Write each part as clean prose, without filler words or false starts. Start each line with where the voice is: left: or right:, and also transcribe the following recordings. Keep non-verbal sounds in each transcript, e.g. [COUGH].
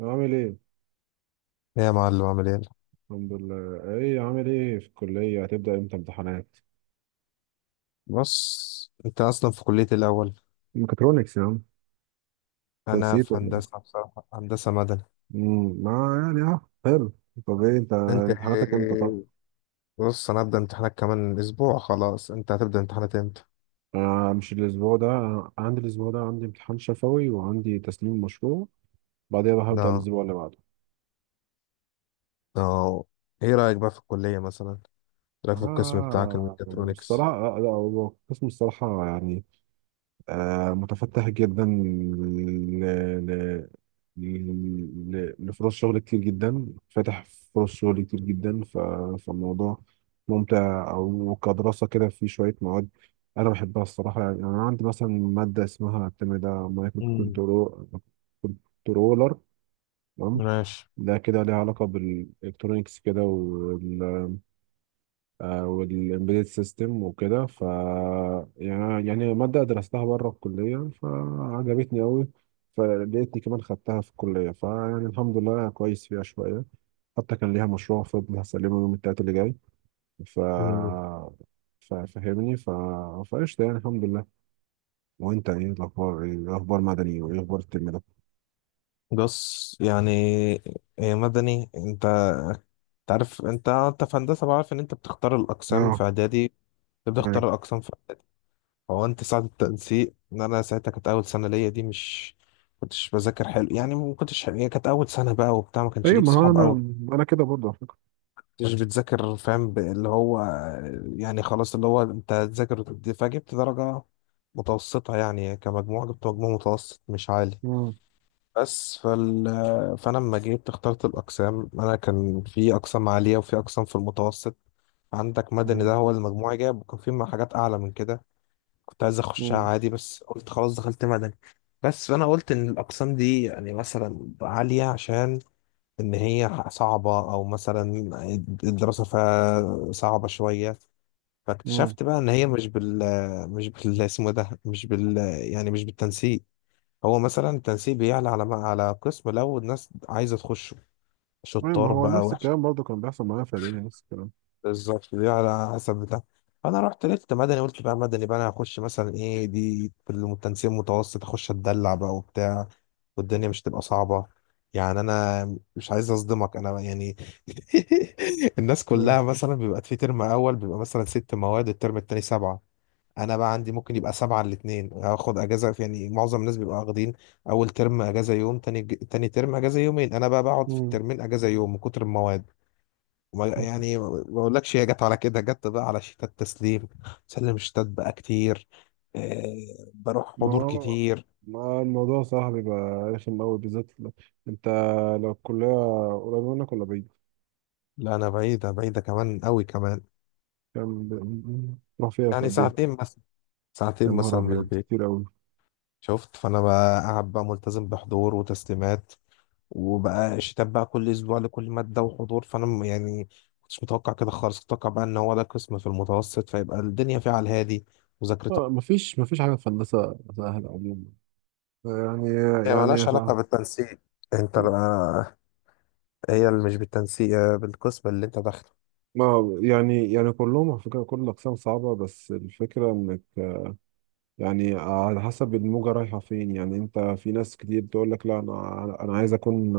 right: عامل ايه؟
left: إيه يا معلم، عامل ايه؟
right: الحمد لله. ايه عامل ايه في الكلية، هتبدأ امتى امتحانات؟
left: بص، انت اصلا في كلية إيه الاول؟
right: ميكاترونكس يا عم. أنت
left: انا
right: نسيت
left: في
right: ولا
left: هندسة،
right: ايه؟
left: بصراحة هندسة مدني.
right: ما يعني، حلو. طب ايه انت؟
left: انت
right: امتحاناتك امتى طب؟
left: إيه؟ بص، انا هبدأ امتحانات كمان اسبوع، خلاص. انت هتبدأ امتحانات امتى؟
right: مش الاسبوع ده. عندي الاسبوع ده، عندي امتحان شفوي وعندي تسليم مشروع. بعدها بقى هبدأ
left: لا،
right: الاسبوع اللي بعده.
left: لا. ايه رأيك بقى في الكلية، مثلا إيه رأيك في القسم بتاعك
right: آه.
left: الميكاترونكس؟
right: بصراحة. لا، هو القسم الصراحة يعني. متفتح جدا لفرص شغل كتير جدا فاتح. فرص شغل كتير جدا فالموضوع ممتع أو كدراسة كده، في شوية مواد أنا بحبها الصراحة. يعني أنا عندي مثلا مادة اسمها الترم ده مايكرو
left: امم،
right: كنترولر، تمام.
left: ماشي.
right: ده كده ليها علاقة بالإلكترونيكس كده، والامبيدد سيستم وكده. يعني مادة درستها بره الكلية فعجبتني أوي. فلقيتني كمان خدتها في الكلية، فيعني الحمد لله كويس فيها شوية. حتى كان ليها مشروع فاضل هسلمه يوم التلات اللي جاي. ف
left: مم.
right: ففهمني فقشطة يعني الحمد لله. وانت ايه الاخبار، ايه اخبار مدني، وايه اخبار الترم ده؟
left: بص، يعني إيه مدني؟ انت تعرف، انت في هندسة، بعرف ان انت بتختار الاقسام في
right: اه.
left: اعدادي، بتختار
right: ايوه.
left: الاقسام في. هو انت ساعة التنسيق، ان انا ساعتها كانت اول سنة ليا، دي مش كنتش بذاكر حلو، يعني ما كنتش حلو. هي كانت اول سنة بقى وبتاع، ما كانش
right: ايوه،
left: ليك
right: ما هو
left: صحاب
right: انا
left: قوي،
right: انا كده برضه على فكرة.
left: كنتش كنت بتذاكر، فاهم؟ اللي هو يعني خلاص، اللي هو انت تذاكر وتدي، فجبت درجة متوسطة، يعني كمجموع جبت مجموع متوسط مش عالي.
right: مم.
left: بس فانا لما جيت اخترت الاقسام، انا كان في اقسام عالية وفي اقسام في المتوسط، عندك مدني ده
right: مم.
left: هو اللي مجموعي جاب، وكان في حاجات اعلى من كده، كنت عايز اخشها
right: مم.
left: عادي، بس قلت خلاص دخلت مدني. بس فانا قلت ان الاقسام دي يعني مثلا عاليه عشان ان هي صعبه، او مثلا الدراسه فيها صعبه شويه.
right: مم.
left: فاكتشفت بقى ان هي مش بال مش بال اسمه إيه ده، مش بال، يعني مش بالتنسيق. هو مثلا التنسيق بيعلى على قسم، لو الناس عايزه تخشه
right: ايوه، ما
left: شطار
right: هو
left: بقى،
right: نفس
left: وحش.
right: الكلام برضه كان بيحصل معايا في اعدادي، نفس الكلام.
left: بالظبط، دي على حسب بتاع. انا رحت لقيت مدني، قلت بقى مدني بقى انا هخش، مثلا ايه دي في التنسيق المتوسط، اخش اتدلع بقى وبتاع، والدنيا مش تبقى صعبة. يعني انا مش عايز اصدمك، انا يعني [LAUGHS] الناس
right: أيوة.
left: كلها مثلا بيبقى في ترم اول بيبقى مثلا ست مواد، الترم التاني سبعة، انا بقى عندي ممكن يبقى سبعة الاتنين، هاخد اجازة يعني معظم الناس بيبقى واخدين اول ترم اجازة يوم، تاني تاني ترم اجازة يومين، انا بقى بقعد في
right: مم.
left: الترمين اجازة يوم من كتر المواد. يعني ما بقولكش، هي جت على كده، جت بقى على شتات تسليم، سلم شتات بقى كتير، إيه بروح
right: ما
left: حضور
right: هو،
left: كتير.
right: ما الموضوع صراحة بيبقى رخم أوي بالذات أنت، لو الكلية قريبة منك ولا بعيد؟
left: لا، انا بعيدة، بعيدة كمان قوي كمان.
right: كام تروح فيها في
left: يعني
right: قد إيه؟
left: ساعتين مثلا، ساعتين
right: يا نهار
left: مثلا من
right: أبيض،
left: البيت.
right: كتير أوي.
left: شفت، فانا بقى قاعد بقى ملتزم بحضور وتسليمات، وبقى شتات بقى كل اسبوع لكل مادة وحضور، يعني كنتش متوقع كده خالص، كنت متوقع بقى ان هو ده قسم في المتوسط، فيبقى الدنيا فيها على الهادي مذاكرتها.
right: مفيش حاجة في هندسة سهلة عموما يعني.
left: هي
right: يعني يا
left: مالهاش علاقة
right: شعب،
left: بالتنسيق، انت. هي اللي مش بالتنسيق، بالقسم اللي انت داخله.
right: ما يعني كلهم على فكرة كل الأقسام صعبة، بس الفكرة إنك يعني على حسب الموجة رايحة فين. يعني أنت في ناس كتير تقول لك لا، أنا عايز أكون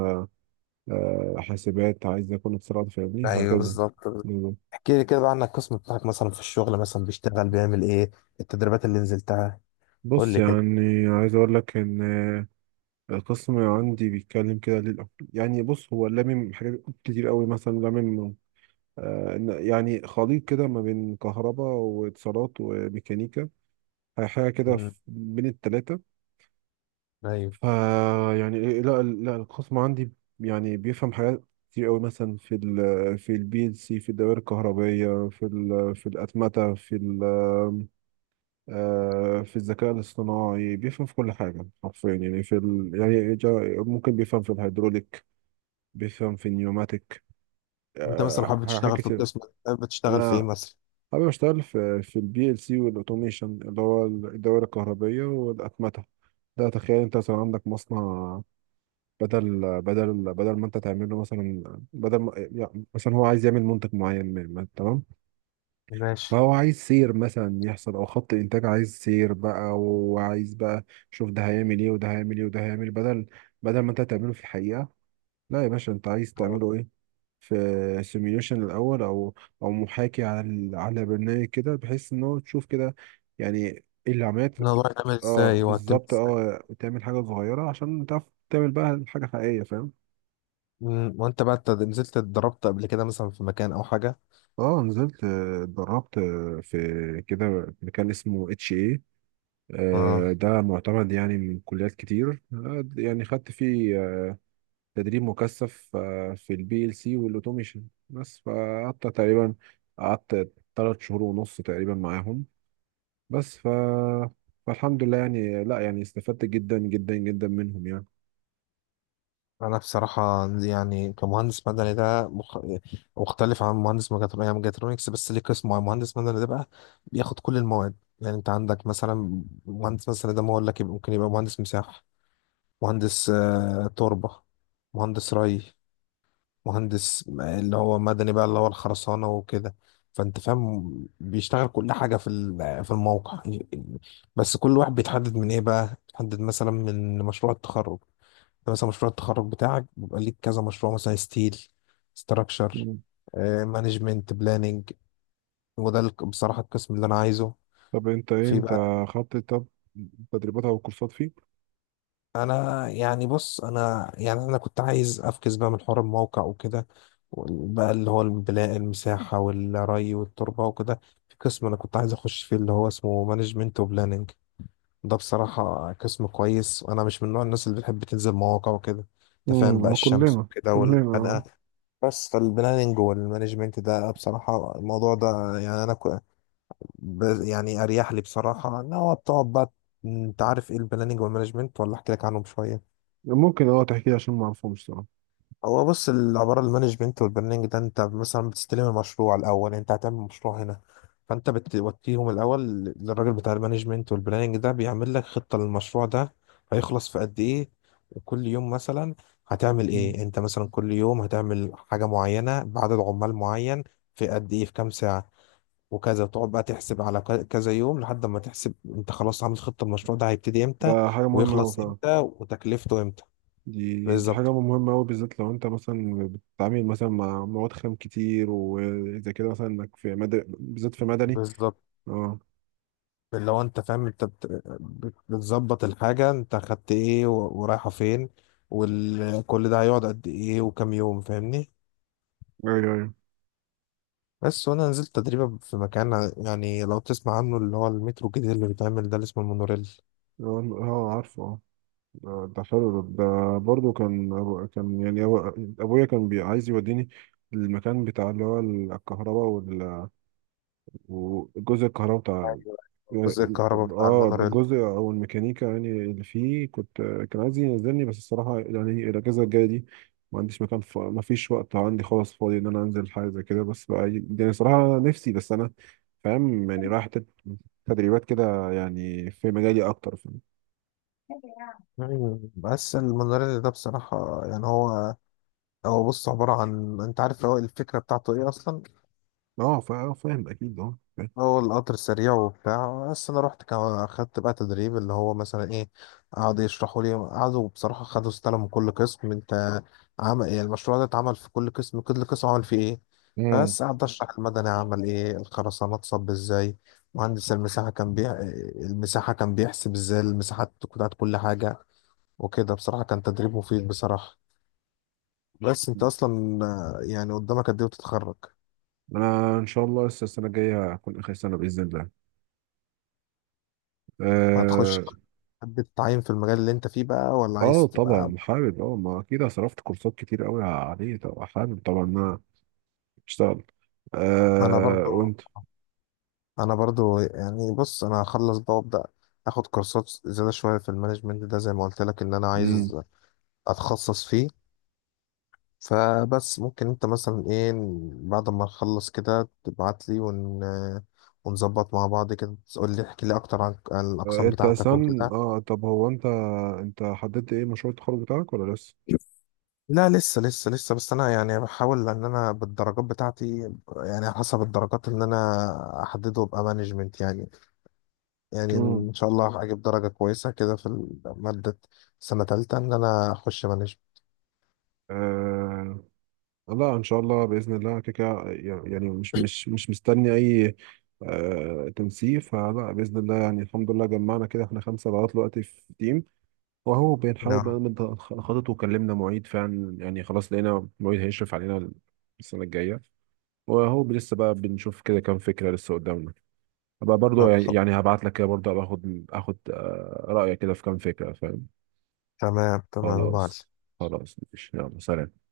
right: حاسبات، عايز يكون اتصالات، فاهمني
left: ايوه
right: هكذا.
left: بالظبط.
right: بالظبط.
left: احكي لي كده بقى عن القسم بتاعك، مثلا في الشغل مثلا بيشتغل بيعمل ايه، التدريبات اللي نزلتها، قول
right: بص
left: لي كده.
right: يعني عايز اقول لك ان القسم عندي بيتكلم كده يعني بص، هو لامم حاجات كتير قوي مثلا لامم يعني خليط كده ما بين كهرباء واتصالات وميكانيكا، حاجه كده
left: مم.
right: بين التلاتة.
left: ايوه.
right: فا يعني، لا لا، القسم عندي يعني بيفهم حاجات كتير قوي، مثلا في البي ال سي، في الدوائر الكهربائيه، في الاتمته، في ال في الذكاء الاصطناعي. بيفهم في كل حاجة حرفيا، يعني يعني ممكن بيفهم في الهيدروليك، بيفهم في النيوماتيك،
left: انت مثلا حابب
right: حاجات
left: تشتغل في
right: كتير.
left: القسم، حابب تشتغل في ايه
right: أنا
left: مثلا؟
right: حابب أشتغل في البي ال سي والأوتوميشن، اللي هو الدوائر الكهربية والأتمتة. ده تخيل أنت مثلا عندك مصنع، بدل ما أنت تعمل له مثلا، بدل ما يعني مثلا هو عايز يعمل منتج معين، تمام.
left: ماشي.
right: فهو عايز سير مثلا يحصل او خط انتاج، عايز سير بقى، وعايز بقى شوف ده هيعمل ايه، وده هيعمل ايه، وده هيعمل إيه، بدل، بدل ما انت تعمله في الحقيقة. لا يا باشا، انت عايز تعمله ايه في سيميوليشن الاول، او محاكي على على برنامج كده، بحيث ان هو تشوف كده يعني ايه اللي عملت.
left: الموضوع يتعمل
right: اه
left: ازاي وهتتم
right: بالظبط،
left: ازاي؟
right: اه تعمل حاجة صغيرة عشان تعرف تعمل بقى حاجة حقيقية، فاهم.
left: وانت بقى نزلت اتدربت قبل كده مثلا في مكان او حاجه؟
right: اه نزلت، اتدربت في كده مكان اسمه اتش.
left: اه.
right: ده معتمد يعني من كليات كتير، يعني خدت فيه تدريب مكثف في البي ال سي والاوتوميشن. بس فقعدت تقريبا، قعدت 3 شهور ونص تقريبا معاهم. بس ف فالحمد لله يعني، لا يعني استفدت جدا جدا جدا منهم يعني.
left: انا بصراحه يعني كمهندس مدني ده مختلف عن مهندس ميكاترونكس. يعني ميكاترونكس بس ليه قسم معين. مهندس مدني ده بقى بياخد كل المواد، يعني انت عندك مثلا مهندس مثلا ده، ما اقول لك ممكن يبقى مهندس مساحه، مهندس تربه، مهندس ري، مهندس اللي هو مدني بقى اللي هو الخرسانه وكده. فانت فاهم بيشتغل كل حاجه في الموقع يعني. بس كل واحد بيتحدد من ايه بقى، بيتحدد مثلا من مشروع التخرج. انت مثلا مشروع التخرج بتاعك بيبقى ليك كذا مشروع، مثلا ستيل ستراكشر،
right: مم.
left: مانجمنت بلاننج. بصراحة القسم اللي انا عايزه
right: طب انت ايه،
left: في
right: انت
left: بقى.
right: خدت طب تدريبات او كورسات فيه؟
left: انا يعني بص، انا يعني انا كنت عايز افكس بقى من حوار الموقع وكده، بقى اللي هو البناء، المساحة والري والتربة وكده. في قسم انا كنت عايز اخش فيه اللي هو اسمه مانجمنت وبلاننج. ده بصراحة قسم كويس، وانا مش من نوع الناس اللي بتحب تنزل مواقع وكده، انت فاهم بقى، الشمس
right: كلنا
left: وكده
right: كلنا.
left: والحدقة. بس فالبلاننج والمانجمنت ده، بصراحة الموضوع ده، يعني يعني أريح لي بصراحة إن هو بتقعد بقى. أنت عارف إيه البلاننج والمانجمنت ولا أحكي لك عنهم شوية؟
right: ممكن تحكي لي عشان ما اعرفهمش صراحة.
left: هو بص، العبارة المانجمنت والبرنامج ده، انت مثلا بتستلم المشروع الأول، انت هتعمل مشروع هنا، فانت بتوديهم الأول للراجل بتاع المانجمنت، والبرنامج ده بيعمل لك خطة للمشروع ده، هيخلص في قد ايه، وكل يوم مثلا هتعمل
right: مم.
left: ايه، انت مثلا كل يوم هتعمل حاجة معينة بعدد عمال معين، في قد ايه، في كام ساعة، وكذا تقعد بقى تحسب على كذا يوم، لحد ما تحسب انت خلاص عامل خطة المشروع ده، هيبتدي امتى
right: ده حاجة مهمة أوي
left: ويخلص
right: فعلا.
left: امتى وتكلفته امتى.
right: دي
left: بالظبط،
right: حاجة مهمة أوي، بالذات لو أنت مثلا بتتعامل مثلا مع مواد خام كتير، وإذا كده مثلا إنك في مدني، بالذات في مدني.
left: بالظبط.
right: أه.
left: اللي هو انت فاهم، انت بتظبط الحاجة، انت خدت ايه ورايحة فين، وكل ده هيقعد قد ايه وكام يوم، فاهمني؟
right: أيوه أيوه.
left: بس وانا نزلت تدريبة في مكان، يعني لو تسمع عنه، اللي هو المترو الجديد اللي بيتعمل ده، اللي اسمه المونوريل.
right: أه. عارفه، أه. ده حلو. ده برضه كان أبويا كان عايز يوديني المكان بتاع، اللي هو الكهرباء وجزء الكهرباء.
left: أيوة. جزء الكهرباء بتاع
right: اه
left: المونوريل.
right: الجزء او الميكانيكا، يعني اللي فيه كنت، كان عايز ينزلني. بس الصراحه يعني الاجازه الجايه دي ما عنديش مكان، ما فيش وقت عندي خالص فاضي ان انا انزل حاجه زي كده. بس بقى يعني صراحه نفسي، بس انا فاهم. يعني رايح تدريبات كده يعني في مجالي اكتر، فاهم.
left: مم. بس المونوريل ده بصراحة، يعني هو بص، عبارة عن، انت عارف هو الفكرة بتاعته ايه اصلا،
right: اه فاهم اكيد، اه فاهم.
left: هو القطر سريع وبتاع. بس انا رحت كمان، اخدت بقى تدريب، اللي هو مثلا ايه، قعدوا يشرحوا لي، قعدوا بصراحه، خدوا استلموا من كل قسم، انت عمل ايه المشروع ده، اتعمل في كل قسم، كل قسم عمل فيه ايه.
right: امم.
left: بس قعدت اشرح، المدني عمل ايه، الخرسانات صب ازاي، مهندس المساحه كان المساحه كان بيحسب ازاي المساحات بتاعت كل حاجه وكده. بصراحه كان تدريب مفيد بصراحه. بس انت اصلا، يعني قدامك قد ايه وتتخرج،
right: انا ان شاء الله لسه السنه الجايه هكون اخر سنه باذن الله. اه.
left: هتخش حد تتعين في المجال اللي انت فيه بقى، ولا عايز تبقى؟
right: طبعا حابب، ما اكيد أنا صرفت كورسات كتير قوي عليه، طبعا حابب طبعا اشتغل.
left: انا برضو
right: وانت؟
left: انا برضو يعني بص، انا هخلص بقى وابدا اخد كورسات زياده شويه في المانجمنت ده، زي ما قلت لك، ان انا
right: امم.
left: عايز اتخصص فيه. فبس ممكن انت مثلا ايه، بعد ما نخلص كده تبعت لي ونظبط مع بعض كده، تقول لي، احكي لي اكتر عن الاقسام
right: انت
left: بتاعتك
right: اصلا،
left: وكده.
right: طب هو انت، انت حددت ايه مشروع التخرج بتاعك ولا لسه؟
left: لا، لسه لسه لسه، بس انا يعني بحاول ان انا بالدرجات بتاعتي، يعني حسب الدرجات ان انا احدده ابقى مانجمنت، يعني
right: امم.
left: ان شاء الله هجيب درجه كويسه كده في ماده سنه تالتة ان انا اخش مانجمنت.
right: آه لا، ان شاء الله باذن الله كده كده يعني. مش مستني اي تنسيق، فلا باذن الله. يعني الحمد لله جمعنا كده احنا خمسه لغايه دلوقتي في تيم، وهو بنحاول
left: نعم.
right: بقى نخطط. وكلمنا معيد فعلا، يعني خلاص لقينا معيد هيشرف علينا السنه الجايه. وهو لسه بقى بنشوف كده كام فكره لسه قدامنا. ابقى برضو
left: طب
right: يعني،
left: خل-
right: هبعت لك كده برضو، ابقى اخد رأيك كده في كام فكرة، فاهم.
left: تمام، تمام يا
right: خلاص.
left: معلم.
right: خلاص، ماشي، يلا سلام.